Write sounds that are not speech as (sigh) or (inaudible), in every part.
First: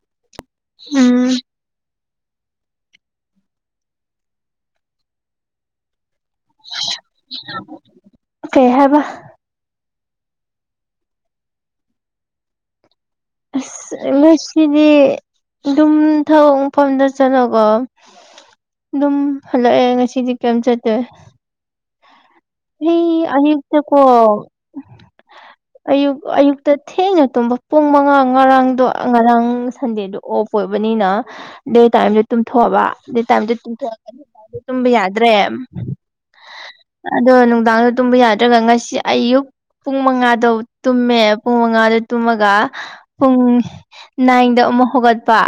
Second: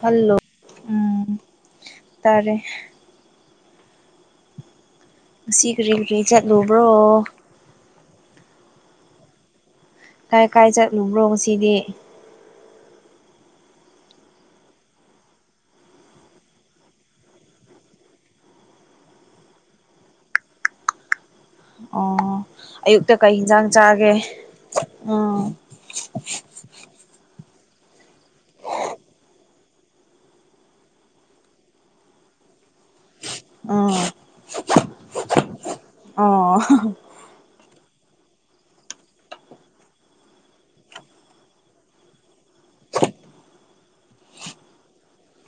Hello ꯎꯝ ꯇꯔꯦ ꯉꯁꯤ ꯀꯔꯤ ꯀꯔꯤ ꯆꯠꯂꯨꯕ꯭ꯔꯣ ꯀꯩ ꯍꯥꯏꯕ ꯀꯥꯏ ꯀꯥꯏ ꯆꯠꯂꯨꯕ꯭ꯔꯣ ꯉꯁꯤꯗꯤ ꯑꯁ ꯉꯁꯤꯗꯤ ꯑꯗꯨꯝ ꯊꯕꯛ ꯃꯐꯝꯗ ꯆꯠꯂꯣꯀꯣ ꯑꯗꯨꯝ ꯍꯜꯂꯛꯑꯦ ꯉꯁꯤꯗꯤ ꯀꯩꯝ ꯆꯠꯇ꯭ꯔꯦ ꯑꯣ ꯑꯌꯨꯛꯇ ꯀꯩ ꯌꯦꯟꯁꯥꯡ ꯑꯌꯨꯛꯇꯀꯣ ꯆꯥꯒꯦ ꯎꯝ ꯇ ꯊꯦꯡꯅ ꯇꯨꯝꯕ ꯄꯨꯡ ꯃꯉꯥ ꯉꯔꯥꯡꯗꯣ ꯉꯔꯥꯡ ꯁꯟꯗꯦꯗꯣ ꯑꯣꯐ ꯑꯣꯏꯕꯅꯤꯅ ꯗꯦ ꯇꯥꯏꯝꯁꯦ ꯇꯨꯝꯊꯣꯛꯑꯕ ꯗꯦ ꯇꯥꯢꯝ ꯎꯝ (unintelligible) ꯇꯨꯝꯕ ꯌꯥꯗ꯭ꯔꯦ ꯑꯣ ꯑꯗꯣ ꯅꯨꯡꯗꯥꯡꯗꯣ ꯇꯨꯝꯕ ꯌꯥꯗ꯭ꯔꯒ ꯉꯁꯤ ꯑꯌꯨꯛ ꯄꯨꯡ ꯃꯉꯥꯗꯣ ꯇꯨꯝꯃꯦ ꯄꯨꯡ ꯃꯉꯥꯗꯣ ꯇꯨꯝꯃꯒ ꯄꯨꯡ ꯅꯥꯏꯟꯗ ꯑꯃꯨꯛ ꯍꯧꯒꯠꯄ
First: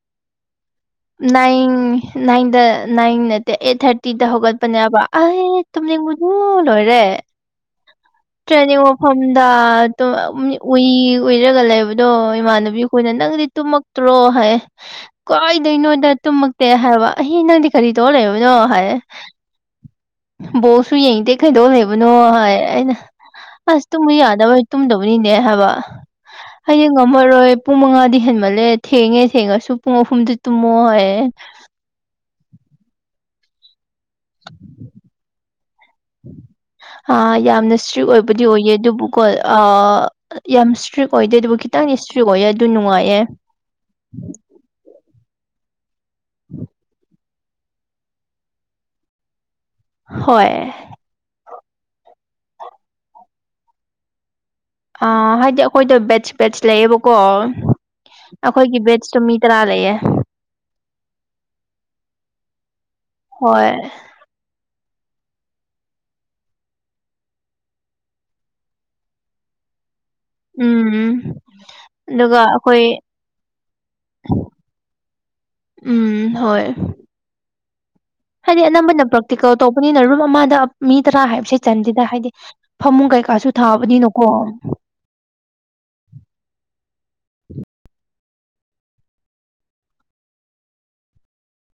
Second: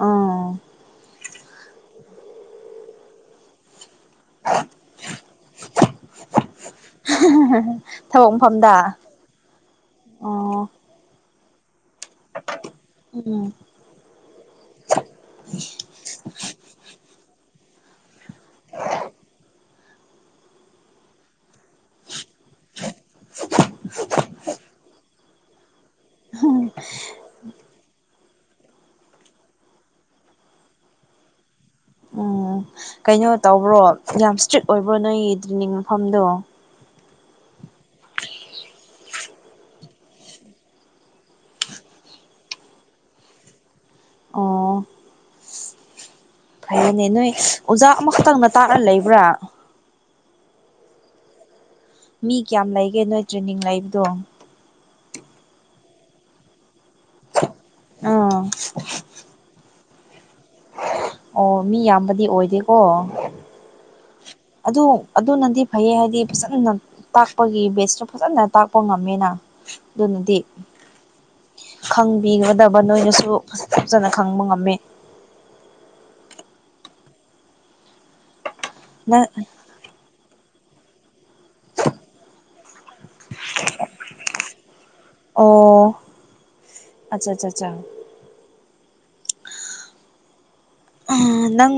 ꯑꯥ ꯅꯥꯏꯟ ꯅꯥꯏꯟꯗ ꯅꯥꯏꯟ ꯅꯠꯇꯦ ꯑꯩꯠ ꯊꯥꯔꯇꯤꯗ ꯍꯧꯒꯠꯄꯅꯦꯕ ꯑꯩ ꯇꯨꯝꯅꯤꯡꯕꯨꯗꯨꯨ ꯂꯣꯏꯔꯦ (unintelligible) ꯃꯐꯝꯗ ꯇ꯭ꯔꯦꯟꯅꯤꯡ ꯃꯐꯝꯗ ꯑꯗꯨꯝ ꯑꯣ ꯎꯨꯢꯔꯥ ꯎꯨꯢꯔꯒ ꯂꯩꯕ ꯑꯗꯣ ꯏꯃꯥꯟꯅꯕꯤ ꯑꯩꯈꯣꯏꯅ ꯅꯪꯗꯤ ꯎꯝ ꯇꯨꯝꯃꯛꯇ꯭ꯔꯣ ꯍꯥꯏ ꯀꯥꯏꯏꯡꯗꯣꯏꯩꯅꯣꯗ ꯇꯨꯝꯃꯛꯇꯦ ꯍꯥꯏꯕ ꯑꯍꯤ ꯅꯪꯗꯤ ꯀꯔꯤ ꯇꯧꯔ ꯂꯩꯕꯅꯣ ꯍꯥꯏꯌꯦ꯫ ꯕꯣꯜꯁꯨ ꯌꯦꯡꯗꯦ ꯀꯩꯗꯧ ꯂꯩꯕꯅꯣ ꯍꯥꯏ ꯑꯩꯅ ꯑꯁ ꯇꯨꯝꯕ ꯌꯥꯗꯕꯧ ꯇꯨꯝꯗꯕꯅꯤꯅꯦ ꯍꯥꯏꯕ ꯍꯌꯦꯡ ꯉꯝꯃꯔꯣꯏ꯫ ꯄꯨꯡ ꯃꯉꯥꯗꯤ ꯍꯦꯟꯃꯜꯂꯦ ꯊꯦꯡꯉꯦ ꯊꯦꯡꯉꯁꯨ ꯄꯨꯡ ꯑꯍꯨꯝꯗꯤ ꯇꯨꯝꯃꯣ ꯍꯥꯏꯌꯦ꯫ ꯎꯝ ꯀꯩꯅꯣ ꯇꯧꯕ꯭ꯔꯣ꯫ ꯌꯥꯝ ꯏꯁꯇ꯭ꯔꯤꯛ ꯑꯣꯏꯕ꯭ꯔꯣ ꯅꯣꯏꯒꯤ ꯗ꯭ꯔꯤꯅꯤꯡ ꯃꯐꯝꯗꯣ꯫ ꯍꯥ ꯌꯥꯝꯅ ꯏꯁꯇ꯭ꯔꯤꯛ ꯑꯣꯏꯕꯗꯤ ꯑꯣꯏꯌꯦ ꯑꯗꯨꯕꯨꯀꯣ ꯑꯥ ꯌꯥꯝ ꯏꯁꯇ꯭ꯔꯤꯛ ꯑꯣꯏꯗꯦ ꯑꯗꯨꯕꯨ ꯈꯤꯇꯪꯗꯤ ꯏꯁꯇ꯭ꯔꯤꯛ ꯑꯣꯏꯌꯦ ꯑꯗꯨ ꯅꯨꯡꯉꯥꯏꯌꯦ꯫ ꯑꯣ꯫ ꯐꯔꯦꯅꯦ ꯅꯣꯏ ꯑꯣꯖꯥ ꯑꯃꯈꯛꯇꯪꯅ ꯇꯥꯛꯔ ꯂꯩꯕ꯭ꯔꯥ꯫ ꯍꯣꯏ꯫ ꯃꯤ ꯀꯌꯥꯝ ꯂꯩꯒꯦ ꯅꯣꯏ ꯇ꯭ꯔꯦꯅꯤꯡ ꯂꯩꯕꯗꯣ꯫ ꯑ ꯍꯥꯏꯗꯤ ꯑꯩꯈꯣꯏꯗ ꯕꯦꯠꯁ ꯕꯦꯠꯁ ꯂꯩꯌꯦꯕꯀꯣ ꯑꯥ ꯑꯩꯈꯣꯏꯒꯤ ꯕꯦꯠꯁꯇꯣ ꯃꯤ ꯇꯔꯥ ꯂꯩꯌꯦ꯫ ꯑꯣ ꯃꯤ ꯌꯥꯝꯕꯗꯤ ꯑꯣꯏꯗꯦꯀꯣ꯫ ꯍꯣꯏ꯫ ꯑꯗꯨ ꯑꯗꯨꯅꯗꯤ ꯐꯩꯌꯦ ꯍꯥꯏꯗꯤ ꯐꯖꯅ ꯉꯝ ꯇꯥꯛꯄꯒꯤ ꯕꯦꯁꯁꯨ ꯐꯖꯅ ꯇꯥꯛꯄ ꯉꯝꯃꯦꯅ ꯑꯗꯨꯅꯗꯤ꯫ ꯎꯝ ꯑꯗꯨꯒ ꯈꯪꯕꯤꯒꯗꯕ ꯑꯩꯈꯣꯏ ꯅꯣꯏꯅꯁꯨ ꯐꯖꯅ ꯈꯪꯕ ꯉꯝꯃꯤ꯫ ꯎꯝ ꯍꯣꯏ꯫ ꯍꯥꯏꯗꯤ ꯑꯅꯝꯕꯅ ꯅꯪ ꯄ꯭ꯔꯥꯛꯇꯤꯀꯦꯜ ꯇꯧꯕꯅꯤꯅ ꯔꯨꯝ ꯑꯃꯗ ꯃꯤ ꯇꯔꯥ ꯍꯥꯏꯕꯁꯦ ꯆꯟꯗꯤꯗ ꯍꯥꯏꯗꯤ ꯐꯃꯨꯡ ꯀꯩꯀꯥꯁꯨ ꯊꯥꯕꯅꯤꯅꯀꯣ꯫ ꯑꯣ ꯑꯆꯥ ꯆꯥ ꯆꯥ꯫ ꯅꯪ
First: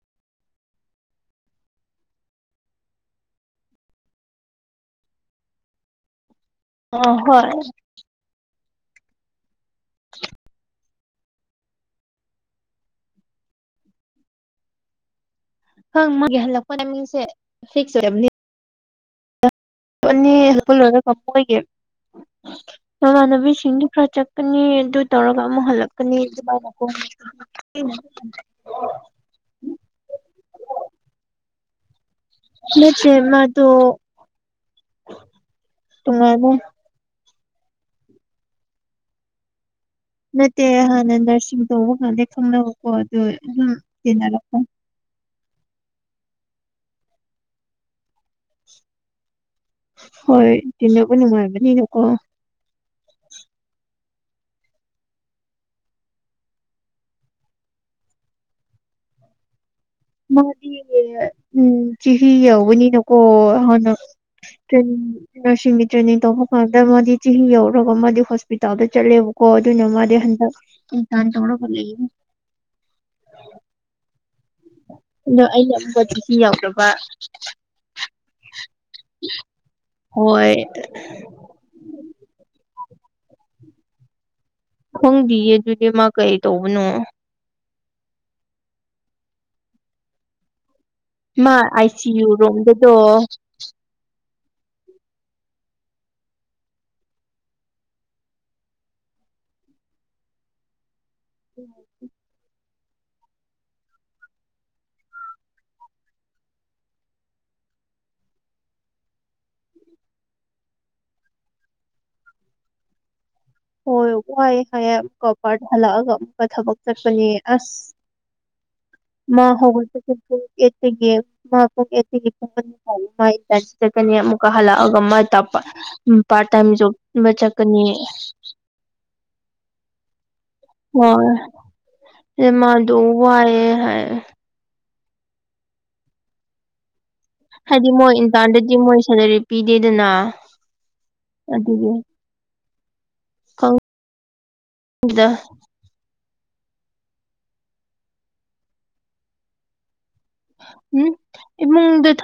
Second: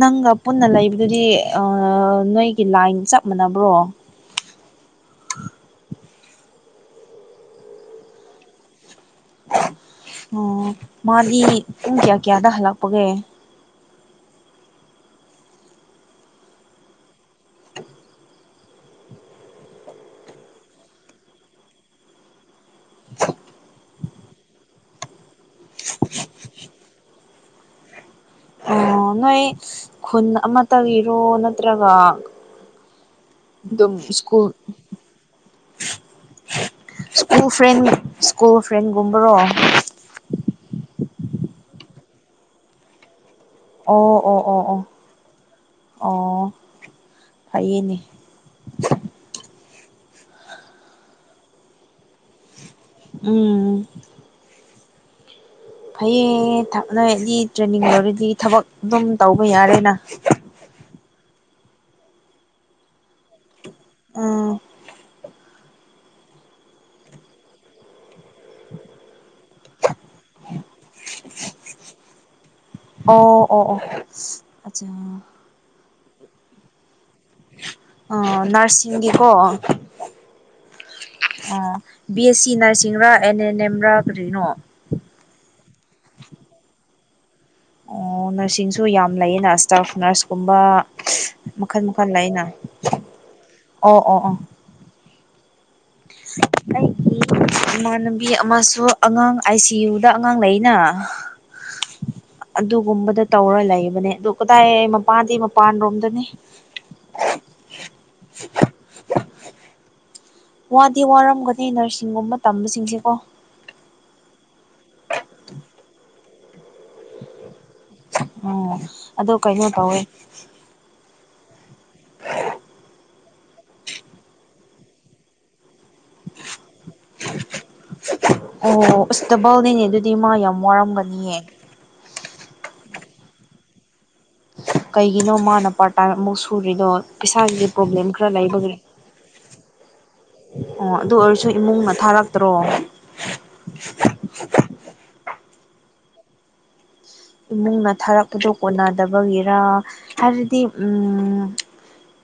ꯅꯪꯒ ꯄꯨꯟꯅ ꯂꯩꯕꯗꯨꯗꯤ ꯑꯥ ꯅꯣꯏꯒꯤ ꯂꯥꯏꯟ ꯆꯞ ꯃꯥꯟꯅꯕ꯭ꯔꯣ꯫ (inaudible) ꯑ ꯍꯣꯏ꯫ ꯑꯣ ꯃꯥꯗꯤ ꯄꯨꯡ ꯀꯌꯥ ꯀꯌꯥꯗ ꯍꯜꯂꯛꯄꯒꯦ꯫ (inaudible) (inaudible) (inaudible) ꯃꯃꯥꯟꯅꯕꯤ ꯁꯤꯡꯗꯤ ꯈꯔ ꯆꯠꯀꯅꯤ ꯑꯗꯨ ꯇꯧꯔꯒ ꯑꯃꯨꯛ ꯍꯜꯂꯛꯀꯅꯤ ꯑꯗꯨꯃꯥꯏꯅꯀꫭ꯫ (inaudible) ꯑꯣ ꯅꯣꯏ ꯈꯨꯟ ꯑꯃꯇꯒꯤꯔꯣ ꯅꯠꯇ꯭ꯔꯒ ꯅꯠꯇꯦ ꯃꯥꯗꯣ ꯑꯗꯨꯝ ꯁ꯭ꯀꯨꯜ ꯇꯣꯉꯜꯂꯦ꯫ ꯁ꯭ꯀꯨꯜ ꯐ꯭ꯔꯦꯟ ꯁ꯭ꯀꯨꯜ ꯐ꯭ꯔꯦꯟ ꯒꯨꯝꯕꯔꯣ꯫ ꯅꯠꯇꯦ ꯍꯥꯟꯅ ꯅꯔꯁꯤꯡ ꯇꯧꯕꯀꯥꯟꯗꯩ ꯈꯡꯅꯕꯀꯣ ꯑꯗꯨ ꯑꯗꯨꯝ ꯑꯣ ꯑꯣ ꯇꯤꯟꯅꯔꯛꯄ꯫ ꯑꯣ ꯑꯣ ꯑꯣ ꯐꯩꯌꯦꯅꯦ꯫ ꯍꯣꯏ ꯇꯤꯟꯅꯕ ꯅꯨꯡꯉꯥꯏꯕꯅꯤꯅꯀꯣ꯫ ꯎꯝ꯫ ꯐꯩꯌꯦ ꯊꯞꯅꯔꯗꯤ ꯇ꯭ꯔꯦꯅꯤꯡ ꯂꯣꯏꯔꯗꯤ ꯊꯕꯛ ꯑꯗꯨꯝ ꯇꯧꯕ ꯌꯥꯔꯦꯅ꯫ (inaudible) ꯎꯝ (unintelligible) ꯅꯔꯁꯤꯡꯒꯤ ꯇ꯭ꯔꯦꯅꯤꯡ ꯇꯧꯕ ꯀꯥꯟꯗ ꯃꯥꯗꯤ ꯆꯍꯤ ꯌꯧꯔꯒ ꯃꯥꯗꯤ ꯍꯣꯁꯄꯤꯇꯥꯜꯗ ꯆꯠꯂꯦꯕꯀꯣ ꯑꯗꯨꯅ ꯃꯥꯗꯤ ꯍꯟꯗꯛ (inaudible) ꯑꯣ ꯑꯣ ꯑꯣ꯫ ꯑꯆꯥ꯫ (inaudible) ꯑꫭ ꯅꯔꯁꯤꯡꯗꯤꯀꯣ꯫ ꯍꯣꯏ꯫ ꯑꫭ꯫ B S C ꯅꯔꯁꯤꯡꯔꯥ and and ꯑꯦꯝꯔꯥ ꯀꯔꯤꯅꯣ꯫ ꯈꯪꯗꯤꯌꯦ ꯑꯗꯨꯗꯤ ꯃꯥ ꯀꯩ ꯇꯧꯕꯅꯣ꯫ ꯑꯣ ꯅꯔꯁꯤꯡꯁꯨ ꯌꯥꯝ ꯂꯩꯌꯦꯅ ꯁ꯭ꯇꯥꯐ ꯅꯔꯁꯀꯨꯝꯕꯥ꯫ ꯃꯥ ꯑꯥꯏ ꯁꯤ ꯌꯨ ꯔꯣꯝꯗꯗꯣ ꯑꯣ ꯑꯣ ꯑꯣ꯫ ꯑꯩꯒꯤ ꯏꯃꯥꯟꯅꯕꯤ ꯑꯃꯁꯨ ꯑꯉꯥꯡ ꯑꯥꯏ ꯁꯤ ꯌꯨꯗ ꯑꯉꯥꯡ ꯂꯩꯅ꯫ (inaudible) ꯑꯗꯨꯒꯨꯝꯕꯗ ꯇꯧꯔ ꯂꯩꯕꯅꯦ ꯑꯗꯨ ꯀꯗꯥꯏ ꯃꯄꯥꯟꯗꯤ ꯃꯄꯥꯟ ꯔꯣꯝꯗꯅꯤ꯫ ꯋꯥꯗꯤ ꯋꯥꯔꯝꯒꯅꯤ ꯅꯔꯁꯤꯡꯒꯨꯝꯕ ꯇꯝꯕꯁꯤꯡꯁꯦꯀꯣ꯫ ꯍꯣꯏ ꯋꯥꯑꯦ ꯍꯥꯏꯌꯦ ꯑꯃꯨꯛꯀ ꯄꯥꯔꯗ ꯍꯜꯂꯛꯑꯒ ꯑꯃꯨꯛꯀ ꯊꯕꯛ ꯆꯠꯄꯅꯦ ꯑꯁ꯫ ꯑꯣ꯫ (inaudible) ꯑꯗꯣ ꯀꯩꯅꯣ ꯇꯧꯋꯦ ꯆꯠꯀꯅꯤ ꯑꯃꯨꯛꯀ ꯍꯜꯂꯛꯑꯒ ꯃꯥꯏ ꯇꯥꯛꯄ ꯄꯥꯔꯠ ꯇꯥꯏꯝ ꯖꯣꯕ ꯑꯃ ꯆꯠꯀꯅꯤ꯫ ꯑꯣ ꯎꯁ ꯇꯕꯜꯅꯤꯅꯦ ꯑꯗꯨꯗꯤ ꯃꯥ ꯌꯥꯝ ꯋꯥꯔꯝꯒꯅꯤꯌꯦ꯫ ꯅꯦ ꯃꯥꯗꯣ ꯋꯥꯌꯦ ꯍꯥꯏꯌꯦ꯫ ꯀꯩꯒꯤꯅꯣ ꯃꯥꯅ ꯄꯥꯔꯇꯥꯏꯝ ꯑꯃꯨꯛ ꯁꯨꯔꯤꯗꯣ꯫ ꯄꯩꯁꯥꯒꯤ ꯍꯥꯏꯗꯤ ꯄ꯭ꯔꯣꯕ꯭ꯂꯦꯝ ꯃꯣꯏ ꯈꯔ ꯏꯟꯇꯔꯟꯗꯗꯤ ꯂꯩꯕꯒꯤ ꯃꯣꯏ ꯁꯦꯂꯔꯤ ꯄꯤꯗꯦꯗꯅ꯫ ꯑꯣ ꯑꯗꯨ ꯑꯣꯏꯔꯁꯨ ꯑꯗꯨꯒꯤ ꯏꯃꯨꯡꯅ ꯊꯥꯔꯛꯇ꯭ꯔꯣ꯫ (unintelligible) ꯏꯃꯨꯡꯅ ꯊꯥꯔꯛꯄꯗꯨꯣ ꯀꯣꯟꯅꯗꯕꯒꯤꯔ ꯍꯥꯏꯔꯗꯤ ꯎꯝ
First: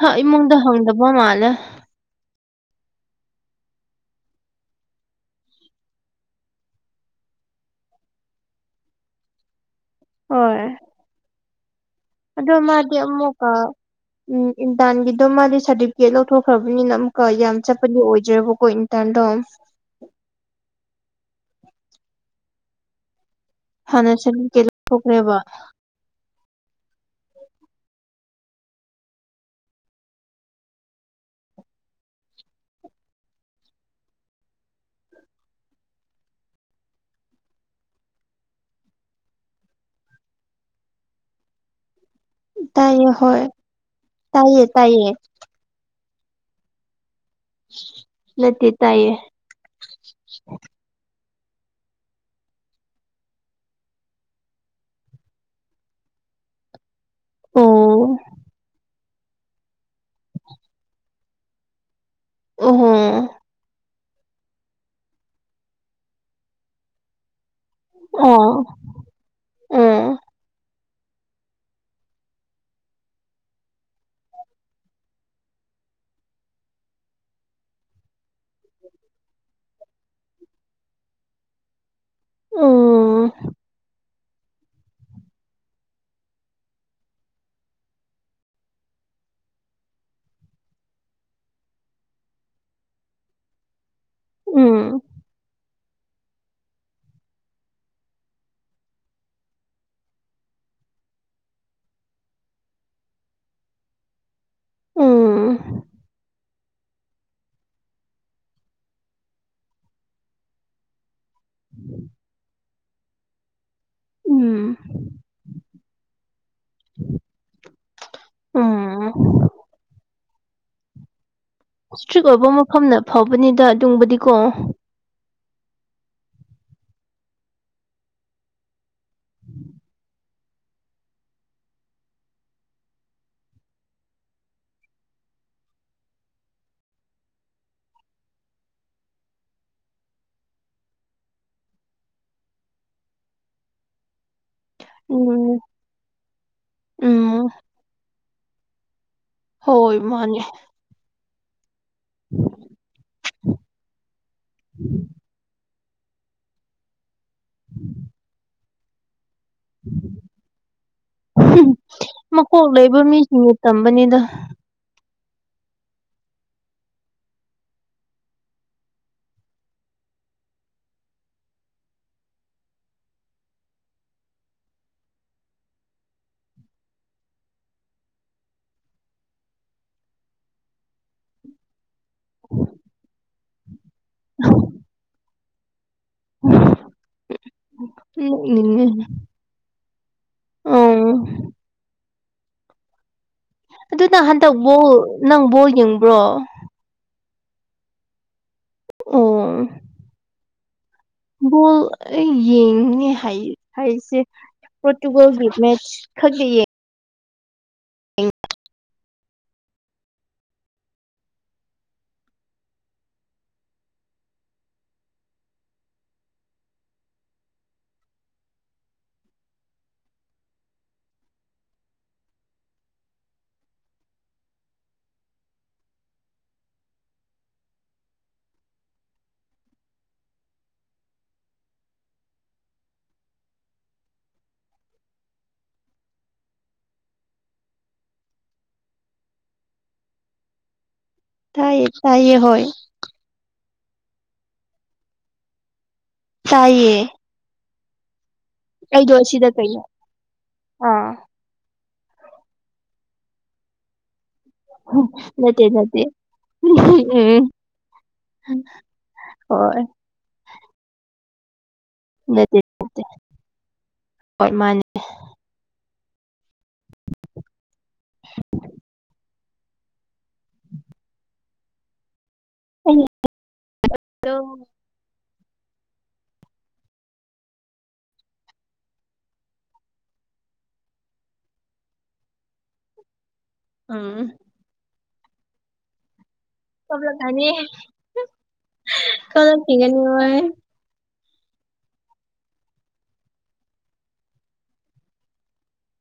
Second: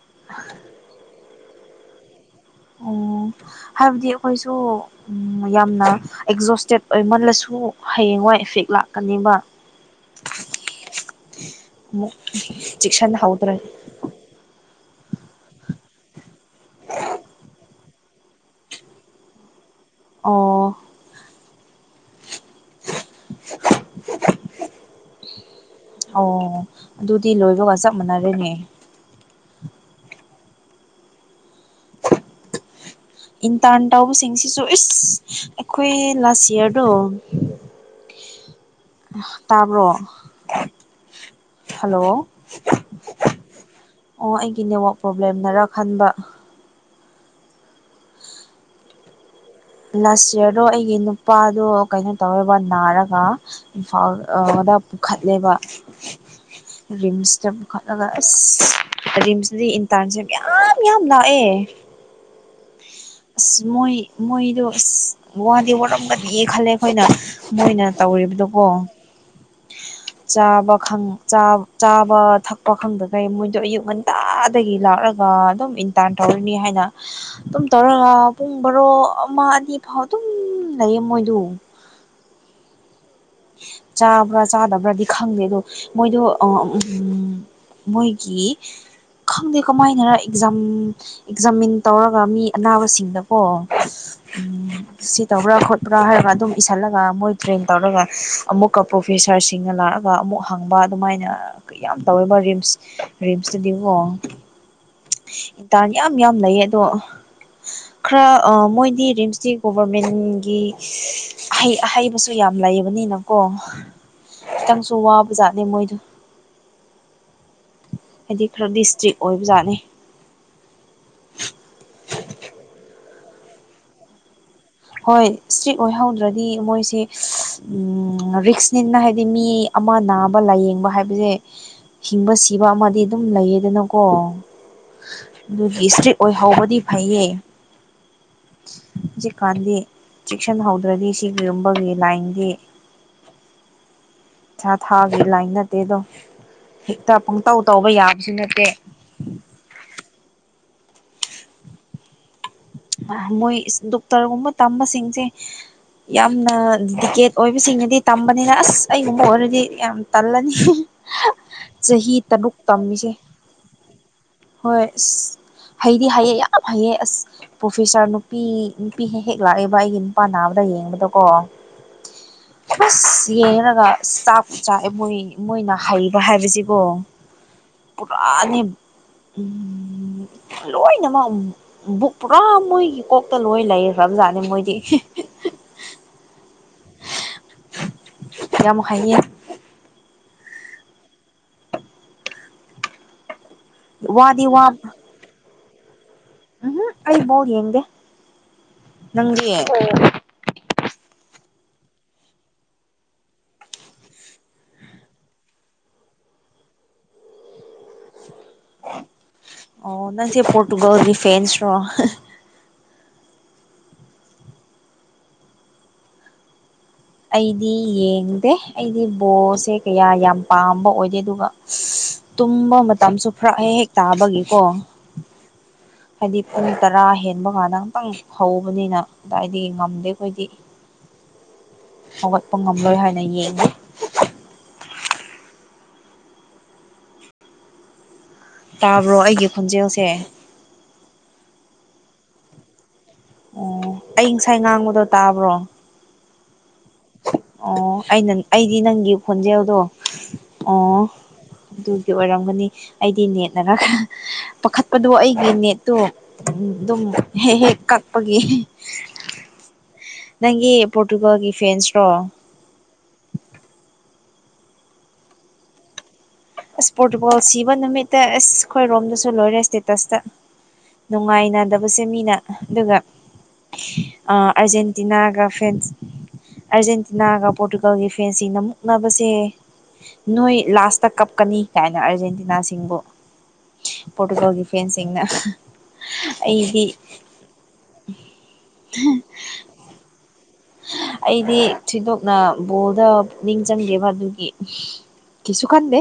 ꯍ ꯏꯃꯨꯡꯗ ꯍꯪꯗꯕ ꯃꯥꯜꯂꯦ꯫ ꯑꯣ ꯍꯥꯏꯕꯗꯤ ꯑꯩꯈꯣꯏꯁꯨ ꯌꯥꯝꯅ ꯑꯦꯛꯖꯣꯁꯇꯦꯠ ꯑꯣꯏꯃꯜꯂꯁꯨ ꯍꯌꯦꯡꯋꯥꯏ ꯏꯐꯦꯛ ꯂꯥꯛꯀꯅꯤꯕ꯫ ꯍꯣꯏ ꯑꯃꯨꯛ ꯑꯗꫭ ꯃꯥꯗꯤ ꯑꯃꯨꯛꯀ ꯆꯦꯛꯁꯤꯟꯍꯧꯗ꯭ꯔꯦ ꯎꯝ ꯏꯟꯇꯥꯟꯒꯤꯗꯣ ꯃꯥꯗꯤ ꯁꯥꯔꯇꯤꯐꯤꯀꯦꯠ ꯂꯧꯊꯣꯛꯈ꯭ꯔꯕꯅꯤꯅ ꯑꯃꯨꯛꯀ ꯌꯥꯝ ꯆꯠꯄꯗꯤ ꯑꯣꯏꯗ꯭ꯔꯦꯕꯀꯣ ꯏꯟ ꯇꯔꯟꯗꫭ꯫ ꯑꯣ꯫ (inaudible) ꯑꯣ ꯑꯗꯨꯗꯤ ꯂꯣꯏꯕꯒ ꯆꯞ ꯃꯥꯟꯅꯔꯦꯅꯦ꯫ ꯏꯟꯇꯥꯔꯟ ꯇꯧꯕꯁꯤꯡꯁꯤꯁꯨ ꯏꯁ ꯑꯩꯈꯣꯏ ꯂꯥꯁ ꯏꯌꯥꯔꯗꯣ꯫ ꯇꯥꯕ꯭ꯔꯣ ꯍꯜꯂꯣ꯫ ꯇꯥꯏꯌꯦ ꯍꯣꯏ ꯑꯣ ꯑꯩꯒꯤ ꯇꯥꯏꯌꯦ ꯅꯦꯠꯋꯥꯛ ꯇꯥꯏꯌꯦ ꯄ꯭ꯔꯣꯕ꯭ꯂꯦꯝꯅꯔ ꯈꯟꯕ꯫ ꯅꯠꯇꯦ ꯇꯥꯏꯌꯦ꯫ ꯂꯥꯁ ꯌꯌꯥꯔꯗꯣ ꯑꯩꯒꯤ ꯅꯨꯄꯥꯗꯣ ꯀꯩꯅꯣ ꯇꯧꯋꯦꯕ ꯅꯥꯔꯒ꯫ ꯏꯝꯐꯥꯎ ꯑꯣꯗ ꯄꯨꯈꯠꯂꯦꯕ꯫ ꯔꯤꯝꯁꯇ ꯄꯨꯨꯈꯠꯂꯒ ꯑꯣ ꯑꯁ ꯔꯤꯝꯁꯗꯤ ꯏꯟꯇꯥꯔꯟꯁꯦ ꯃꯌꯥꯝ ꯌꯥꯝ ꯂꯥꯛꯑꯦ꯫ ꯑꯣꯍꯣ꯫ ꯑꯁ ꯃꯣꯏ ꯃꯣꯏꯗꯣ ꯑꯁ ꯋꯥꯗꯤ ꯋꯥꯔꯝꯒꯅꯤꯌꯦ ꯈꯜꯂꯦ ꯑꯩꯈꯣꯏꯅ ꯃꯣꯏꯅ ꯇꯧꯔꯤꯕꯗꯣ ꯑꯣ ꯀꯣ ꯑꯣ ꯆꯥꯕ ꯈꯪ ꯆꯥꯕ ꯊꯛꯄ ꯈꯪꯗꯒꯩ ꯃꯣꯏꯗꯣ ꯑꯌꯨꯛ ꯉꯟꯇꯥꯗꯒꯤ ꯂꯥꯛꯔ ꯑꯗꯨꯝ ꯏꯟꯇꯥꯟ ꯇꯧꯔꯅꯤ ꯍꯥꯏꯅ ꯑꯗꯨꯝ ꯇꯧꯔꯒ ꯄꯨꯡ ꯕꯔꯣ ꯑꯃ ꯑꯅꯤ ꯐꯥꯎ ꯑꯗꯨꯝ ꯂꯩꯌꯦ ꯃꯣꯏꯗꯨ ꯎꯝ ꯆꯥꯕ꯭ꯔꯥ ꯆꯥꯗꯕ꯭ꯔꯥꯗꯤ ꯈꯪꯗꯦ ꯑꯗꯣ ꯃꯣꯏꯗꯣ ꯑ ꯎꯝ ꯃꯣꯏꯒꯤ ꯈꯪꯗꯦ ꯀꯃꯥꯏꯅꯔ ꯑꯦꯛꯖꯥꯝ ꯑꯦꯛꯖꯥꯃꯤꯟ ꯇꯧꯔꯒ ꯃꯤ ꯑꯅꯥꯕꯁꯤꯡꯗꯀꯣ ꯎꯝ ꯁꯤ ꯇꯧꯕ꯭ꯔꯥ ꯈꯣꯠꯄ꯭ꯔꯥ ꯍꯥꯏꯔꯒ ꯑꯗꯨꯝ ꯏꯁꯁꯜꯂꯒ ꯃꯣꯏ ꯇ꯭ꯔꯦꯟ ꯇꯧꯔꯒ ꯑꯃꯨꯛꯀ ꯄ꯭ꯔꯣꯐꯦꯁꯥꯔꯁꯤꯡꯅ ꯂꯥꯛꯑꯒ ꯑꯃꯨꯛ ꯍꯪꯕ ꯑꯗꯨꯃꯥꯏꯅ ꯀꯌꯥꯝ ꯇꯧꯋꯦꯕ ꯔꯤꯝꯁ ꯔꯤꯝꯁꯇꯗꯤꯀꯣ ꯎꯝ ꯏꯟꯇꯔꯟ ꯌꯥꯝ ꯌꯥꯝ ꯂꯩꯌꯦ ꯑꯗꯣ ꯈꯔ ꯑꯥ ꯃꯣꯏꯗꯤ ꯔꯤꯝꯁꯇꯤ ꯒꯣꯚꯔꯃꯦꯟꯒꯤ ꯑꯍꯩ ꯑꯍꯩꯕꯁꯨ ꯌꯥꯝ ꯂꯩꯕꯅꯤꯅꯀꯣ ꯎꯝ ꯈꯤꯇꯪꯁꯨ ꯋꯥꯕꯖꯥꯠꯅꯦ ꯃꯣꯏꯗꯣ ꯍꯥꯏꯗꯤ ꯈꯔꯗꯤ ꯎꯝ ꯁꯇ꯭ꯔꯤꯛ ꯑꯣꯏꯕ ꯖꯥꯠꯅꯦ ꯏꯁꯇ꯭ꯔꯤꯛ ꯑꯣꯏꯕ ꯃꯐꯝꯅ ꯐꯥꯕꯅꯤꯗ ꯑꯗꯨꯝꯕꯨꯗꯤꯀꯣ ꯍꯣꯏ ꯏꯁꯇ꯭ꯔꯤꯛ ꯑꯣꯏꯍꯧꯗ꯭ꯔꯗꯤ ꯃꯣꯏꯁꯦ ꯎꯝ ꯔꯤꯛꯁꯅꯤꯅ ꯍꯥꯏꯗꯤ ꯃꯤ ꯑꯃ ꯅꯥꯕ ꯂꯥꯏꯌꯦꯡꯕ ꯍꯥꯏꯕꯖꯦ ꯍꯤꯡꯕ ꯁꯤꯕ ꯑꯃꯗꯤ ꯑꯗꯨꯝ ꯂꯩꯌꯦꯗꯅꯀꯣ ꯑꯗꯨꯒꯤ ꯏꯁꯇ꯭ꯔꯤꯠ ꯑꯣꯏꯍꯧꯕꯗꯤ ꯐꯩꯌꯦ ꯀꯥꯟꯗꯤ ꯆꯦꯛꯁꯟꯍꯧꯗ꯭ꯔꯗꯤ ꯁꯤꯒꯤꯒꯨꯝꯕꯒꯤ ꯂꯥꯏꯟꯗꯤ (inaudible) ꯊꯥ ꯊꯥꯒꯤ ꯂꯥꯏꯟ ꯎꯝ ꯅꯠꯇꯦꯗꯣ ꯍꯦꯛꯇ ꯎꯝ ꯄꯪꯇꯧ ꯇꯧꯕ ꯌꯥꯕꯁꯨ ꯅꯠꯇꯦ ꯍꯣꯏ ꯃꯥꯅꯦ ꯃꯣꯏ ꯗꯣꯛꯇꯔꯒꯨꯝꯕ ꯇꯝꯕꯁꯤꯡꯁꯦ ꯌꯥꯝꯅ ꯗꯤꯀꯦꯠ ꯑꯣꯏꯕꯁꯤꯡꯅꯗꯤ ꯇꯝꯕꯅꯤꯅ ꯑꯁ ꯑꯩꯒꯨꯝꯕ ꯑꯣꯏꯔꯗꯤ ꯌꯥꯝ ꯇꯜꯂꯅꯤ ꯆꯍꯤ ꯇꯔꯨꯛ ꯃꯀꯣꯛ ꯂꯩꯕ ꯇꯝꯃꯤꯁꯦ ꯃꯤꯁꯤꯡꯅ ꯇꯝꯕꯅꯤꯗ ꯍꯣꯏ ꯑꯁ ꯍꯩꯗꯤ ꯍꯩꯌꯦ ꯌꯥꯝ ꯍꯩꯌꯦ ꯑꯁ ꯄ꯭ꯔꯣꯐꯦꯁꯥꯔ ꯅꯨꯄꯤ ꯅꯨꯄꯤ ꯍꯦꯛ ꯍꯦꯛ ꯂꯥꯛꯑꯦꯕ ꯑꯩꯒꯤ ꯅꯨꯄꯥ ꯅꯥꯕꯗ ꯌꯦꯡꯕꯗꯀꯣ ꯎꯁ ꯌꯦꯡꯉꯒ ꯆꯥꯛ ꯆꯛꯑꯦ ꯃꯣꯏ ꯃꯣꯏꯅ ꯍꯩꯕ ꯍꯥꯏꯕꯖꯤꯕꯣ ꯄꯨꯔꯥꯅꯤ ꯂꯣꯏꯅꯃꯛ ꯕꯨꯛ ꯄꯨꯔꯥ ꯃꯣꯏꯒꯤ ꯀꯣꯛꯇ ꯂꯣꯏ ꯂꯩꯈꯔ꯭ꯕꯖꯥꯠꯅꯤ ꯃꯣꯏꯗꯤ ꯌꯥꯝ ꯅꯣꯛꯅꯤꯡꯉꯦ ꯅꯥ ꯍꯩꯌꯦ ꯑꯗꯨꯅ ꯋꯥꯗꯤ ꯍꯟꯗꯛ ꯋꯥ ꯕꯣꯜ ꯅꯪ ꯕꯣꯜ ꯌꯦꯡꯕ꯭ꯔꯣ ꯎꯝ ꯍꯨꯛ ꯑꯩ ꯕꯣꯜ ꯌꯦꯡꯗꯦ ꯅꯪꯗꯤ ꯑꯣ ꯕꯣꯜ ꯑꯩ ꯌꯦꯡꯅꯤ ꯍꯩ ꯍꯩꯖꯦ ꯄꯣꯔꯇꯨꯒꯜꯒꯤ ꯃꯦꯠꯆ ꯈꯛ ꯌꯦꯌꯦ ꯑꯣ ꯅꯪꯖꯦ ꯄꯔꯣꯇꯨꯒꯜ ꯐꯦꯟꯁꯔꯣ ꯑꯩꯗꯤ ꯌꯦꯡꯗꯦ ꯑꯩꯗꯤ ꯕꯣꯁꯁꯦ ꯀꯌꯥ ꯌꯥꯝ ꯄꯥꯝꯕ ꯑꯣꯏꯗꯦ ꯑꯗꯨꯒ ꯇꯨꯝꯕ ꯃꯇꯝꯁꯨ ꯐꯔꯛ ꯍꯦꯛ ꯍꯦꯛ ꯇꯥꯕꯒꯤꯀꯣ ꯍꯥꯏꯗꯤ ꯄꯨꯡ ꯇꯔꯥ ꯍꯦꯟꯕ ꯉꯥꯟꯗ ꯉꯇꯪ ꯍꯧꯕꯅꯤꯅ ꯀꯗꯥꯏꯗꯒꯤ ꯉꯝꯗꯦ ꯑꯩꯈꯣꯏꯗꯤ ꯍꯧꯒꯠꯄ ꯉꯝꯂꯣꯏ ꯍꯥꯏꯅ ꯌꯦꯡꯗꯦ ꯇꯥꯕ꯭ꯔꯣ ꯑꯩꯒꯤ ꯈꯣꯟꯖꯦꯜꯁꯦ ꯇꯥꯏꯌꯦ ꯇꯥꯏꯌꯦ ꯍꯣꯏ ꯑꯣ ꯑꯩ ꯉꯁꯥꯏ ꯉꯥꯡꯕꯗꯣ ꯇꯥꯕ꯭ꯔꯣ ꯇꯥꯏꯌꯦ ꯑꯣ ꯑꯩꯅ ꯑꯩꯗꯤ ꯅꯪꯒꯤ ꯑꯩꯗꯣ ꯑꯁꯤꯗ ꯈꯣꯟꯖꯦꯜꯗꯣ ꯀꯩꯅꯣ ꯑꯣ ꯑꯥ ꯑꯗꯨꯒꯤ ꯑꯣꯏꯔꯝꯒꯅꯤ ꯑꯩꯗꯤ ꯅꯦꯠꯅꯔꯒ ꯄꯥꯈꯠꯄꯗꯣ ꯑꯩꯒꯤ ꯅꯠꯇꯦ ꯅꯦꯠꯇꯣ ꯅꯠꯇꯦ ꯑꯗꯨꯝ ꯎꯝ ꯍꯦꯛ ꯍꯦꯛ ꯀꯛꯄꯒꯤ ꯍꯣꯏ ꯅꯪꯒꯤ ꯄꯣꯔꯇꯨꯒꯜꯒꯤ ꯐ꯭ꯔꯦꯟꯁ ꯔꯣ ꯍꯣꯢ ꯃꯥꯅꯦ ꯏꯁꯄꯣꯔꯇꯤꯕꯣꯜ ꯁꯤꯕ ꯅꯨꯃꯤꯠꯇ ꯑꯦꯁ ꯑꯩꯈꯣꯏꯔꯣꯝꯗꯁꯨ ꯁꯨ ꯂꯣꯏꯔꯦ ꯁ꯭ꯇꯦꯇꯁꯇ ꯅꯨꯡꯉꯥꯏꯅꯗꯕꯁꯦ ꯃꯤꯅ ꯑꯗꯨꯒ ꯑꯩꯗꯣ ꯑꯔꯖꯦꯟꯇꯤꯅꯥꯒ ꯐ꯭ꯔꯦꯟꯁ ꯑꯥꯔꯖꯦꯟꯇꯤꯅꯥꯒ ꯄꯣꯔꯇꯨꯒꯜꯒꯤ ꯐꯦꯟꯁꯤꯅ ꯃꯨꯛꯅꯕꯁꯦ ꯅꯣꯏ ꯂꯥꯁꯇ ꯀꯥꯞ ꯀꯛꯀꯅꯤ ꯀꯥꯏꯅ ꯑꯥꯔꯖꯦꯟꯇꯤꯅꯥꯁꯤꯡꯕꯨ ꯎꯝ ꯄꯣꯔꯇꯨꯒꯜꯒꯤ ꯐꯦꯟꯁꯤꯡꯅ ꯑꯩꯗꯤ ꯀꯥꯞꯂꯛꯒꯅꯤ ꯀꯥꯞꯂꯛꯈꯤꯒꯅꯤ ꯃꯣꯢ ꯑꯩꯗꯤ ꯊꯣꯏꯗꯣꯛꯅ ꯕꯣꯜꯗ ꯄꯨꯛꯅꯤꯡ ꯆꯪꯗꯦꯕ ꯑꯗꯨꯒꯤ ꯀꯩꯁꯨ ꯈꯥꯟꯗꯦ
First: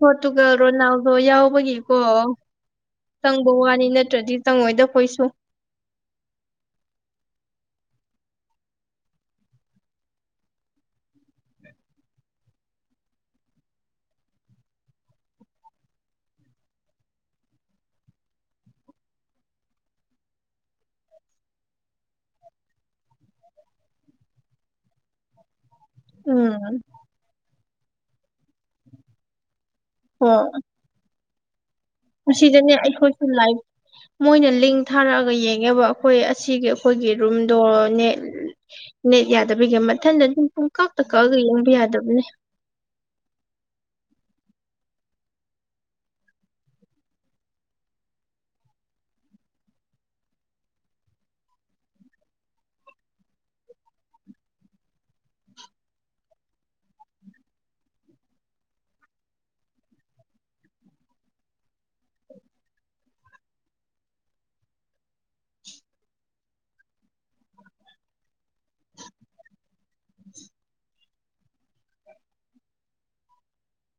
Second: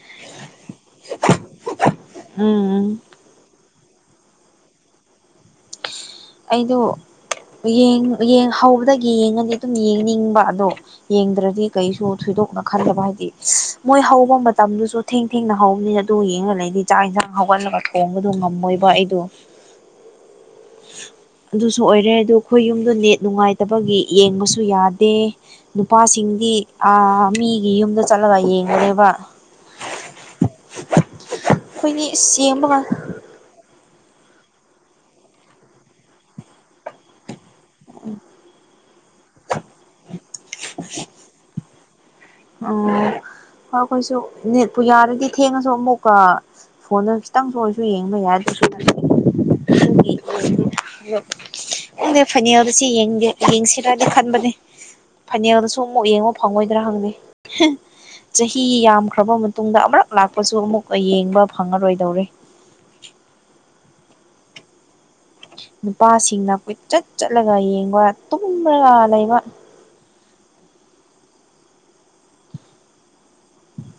ꯄꯣꯠꯇꯨꯒꯜ ꯔꯣꯅꯥꯟꯗꯣ ꯌꯥꯎꯕꯒꯤꯀꯣ ꯎꯝ ꯆꯪꯕ ꯋꯥꯅꯤ ꯅꯠꯇ꯭ꯔꯗꯤ ꯆꯪꯉꯣꯏꯗ ꯈꯣꯏꯁꯨ ꯑꯩꯗꯣ ꯍꯧꯕꯗꯒꯤ ꯌꯦꯡꯉꯗꯤ ꯑꯗꯨꯝ ꯌꯦꯡꯅꯤꯡꯕ ꯑꯗꯣ ꯌꯦꯡꯗ꯭ꯔꯗꯤ ꯀꯩꯁꯨ ꯊꯣꯏꯗꯣꯛꯅ ꯈꯟꯗꯦꯕ ꯍꯥꯏꯗꯤ ꯃꯣꯏ ꯍꯧꯕ ꯃꯇꯝꯗꯨꯁꯨ ꯊꯦꯡ ꯊꯦꯡꯅ ꯍꯧꯕꯅꯤꯅ ꯑꯗꯨ ꯌꯦꯡꯒꯜꯂꯗꯤ ꯆꯥꯛ ꯏꯟꯁꯥꯡ ꯍꯧꯒꯠꯂꯒ ꯊꯣꯡꯕꯗꯨ ꯉꯝꯃꯣꯏꯕ ꯑꯩꯗꯣ ꯑꯗꯨꯁꯨ ꯑꯣꯏꯔꯦ ꯑꯗꯣ ꯑꯩꯈꯣꯏ ꯌꯨꯝꯗꯣ ꯅꯦꯠ ꯅꯨꯡꯉꯥꯏꯇꯕꯒꯤ ꯌꯦꯡꯕꯁꯨ ꯌꯥꯗꯦ ꯅꯨꯄꯥꯁꯤꯡꯗꯤ ꯎꯝ ꯃꯤꯒꯤ ꯌꯨꯝꯗ ꯆꯠꯂꯒ ꯌꯦꯡꯉꯦ ꯀꯔꯤꯕ ꯍꯣꯏ ꯑꯁꯤꯗꯅꯦ ꯑꯩꯈꯣꯏꯁꯨ ꯂꯥꯏꯚ ꯃꯣꯏꯅ ꯂꯤꯡ ꯊꯥꯔꯛꯑꯒ ꯌꯦꯡꯉꯦꯕ ꯑꯩꯈꯣꯏ ꯑꯁꯤꯒꯤ ꯑꯩꯈꯣꯏꯒꯤ ꯔꯨꯝꯗꯣ ꯅꯦꯠ ꯅꯦꯠ ꯌꯥꯗꯕꯒꯤ ꯃꯊꯟꯗ ꯄꯨꯡ ꯄꯨꯡꯀꯛꯇ ꯀꯛꯑꯒ ꯌꯦꯡꯕ ꯌꯥꯗꯕꯅꯦ ꯑꯣ ꯍꯣꯏ ꯑꯩꯈꯣꯏꯁꯨ ꯅꯦꯠꯄꯨ ꯌꯥꯔꯗꯤ ꯊꯦꯡꯉꯁꯨ ꯑꯃꯨꯛꯀ ꯐꯣꯟꯗ ꯈꯤꯇꯪꯁꯨ ꯌꯦꯡꯕ ꯑꯣꯏꯔꯁꯨ ꯌꯦꯡꯕ ꯌꯥꯏ (unintelligible) ꯈꯪꯗꯦ ꯐꯥꯏꯅꯦꯜꯗꯁꯤ ꯌꯦꯡꯒꯦ ꯌꯦꯡꯁꯤꯔꯗꯤ ꯈꯟꯕꯅꯦ ꯐꯥꯏꯅꯦꯜꯗꯁꯨ ꯑꯃꯨꯛ ꯌꯦꯡꯕ ꯐꯪꯉꯣꯏꯗ꯭ꯔꯥ ꯈꯪꯗꯦ ꯆꯍꯤ ꯌꯥꯝꯈ꯭ꯔꯕ ꯃꯇꯨꯡꯗ ꯑꯃꯔꯛ ꯂꯥꯛꯄꯁꯨ ꯑꯃꯨꯛ ꯌꯦꯡꯕ ꯐꯪꯉꯔꯣꯏꯗꯧꯔꯦ ꯅꯨꯄꯥꯁꯤꯡꯅ ꯀꯣꯏꯆꯠ ꯆꯠꯂꯒ ꯌꯦꯡꯕ ꯇꯨꯝꯔꯒ ꯂꯩꯕ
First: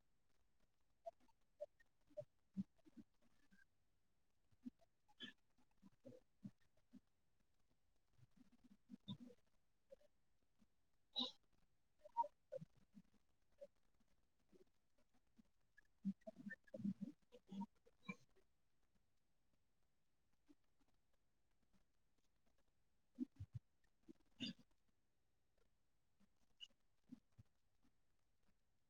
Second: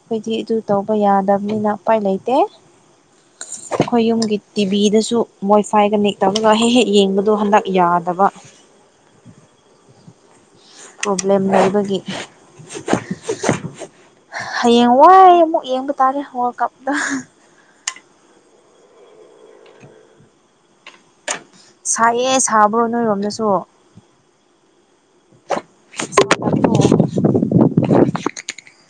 ꯑꯩꯈꯣꯏꯗꯤ ꯑꯗꯨ ꯇꯧꯕ ꯌꯥꯗꯕꯅꯤꯅ ꯎꯄꯥꯏ ꯂꯩꯇꯦ ꯑꯩꯈꯣꯏ ꯌꯨꯝꯒꯤ ꯇꯤꯚꯤꯗꯁꯨ ꯋꯥꯏ ꯐꯥꯏ ꯀꯅꯦꯛ ꯇꯧꯔꯒ ꯍꯦꯛ ꯍꯦꯛ ꯌꯦꯡꯕꯗꯣ ꯍꯟꯗꯛ ꯌꯥꯗꯕ ꯄ꯭ꯔꯣꯕ꯭ꯂꯦꯝ ꯂꯩꯕꯒꯤ ꯍꯌꯦꯡꯋꯥꯏ ꯑꯃꯨꯛ ꯌꯦꯡꯕ ꯇꯥꯔꯦ ꯋꯥꯔꯜ ꯀꯞꯇꯣ ꯁꯥꯏꯌꯦ ꯁꯥꯕ꯭ꯔꯣ ꯅꯣꯏꯔꯣꯝꯗꯁꯨ (unintelligible)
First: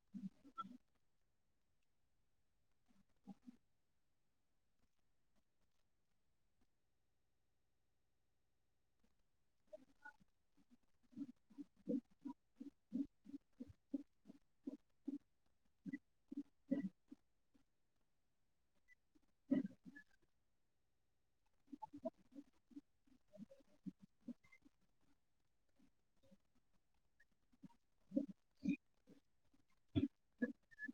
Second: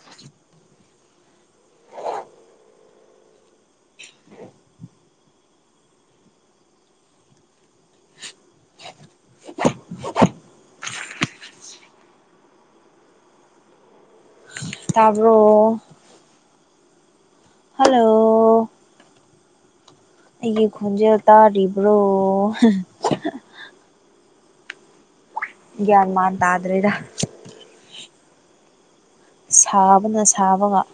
ꯇꯥꯕ꯭ꯔꯣ ꯍꯜꯂꯣ ꯑꯩꯒꯤ ꯈꯣꯟꯖꯦꯜ ꯇꯥꯔꯤꯕ꯭ꯔꯣ ꯒ꯭ꯌꯥꯟ ꯃꯥꯟ ꯇꯥꯗ꯭ꯔꯦꯗ ꯁꯥꯕꯅ ꯁꯥꯕꯒ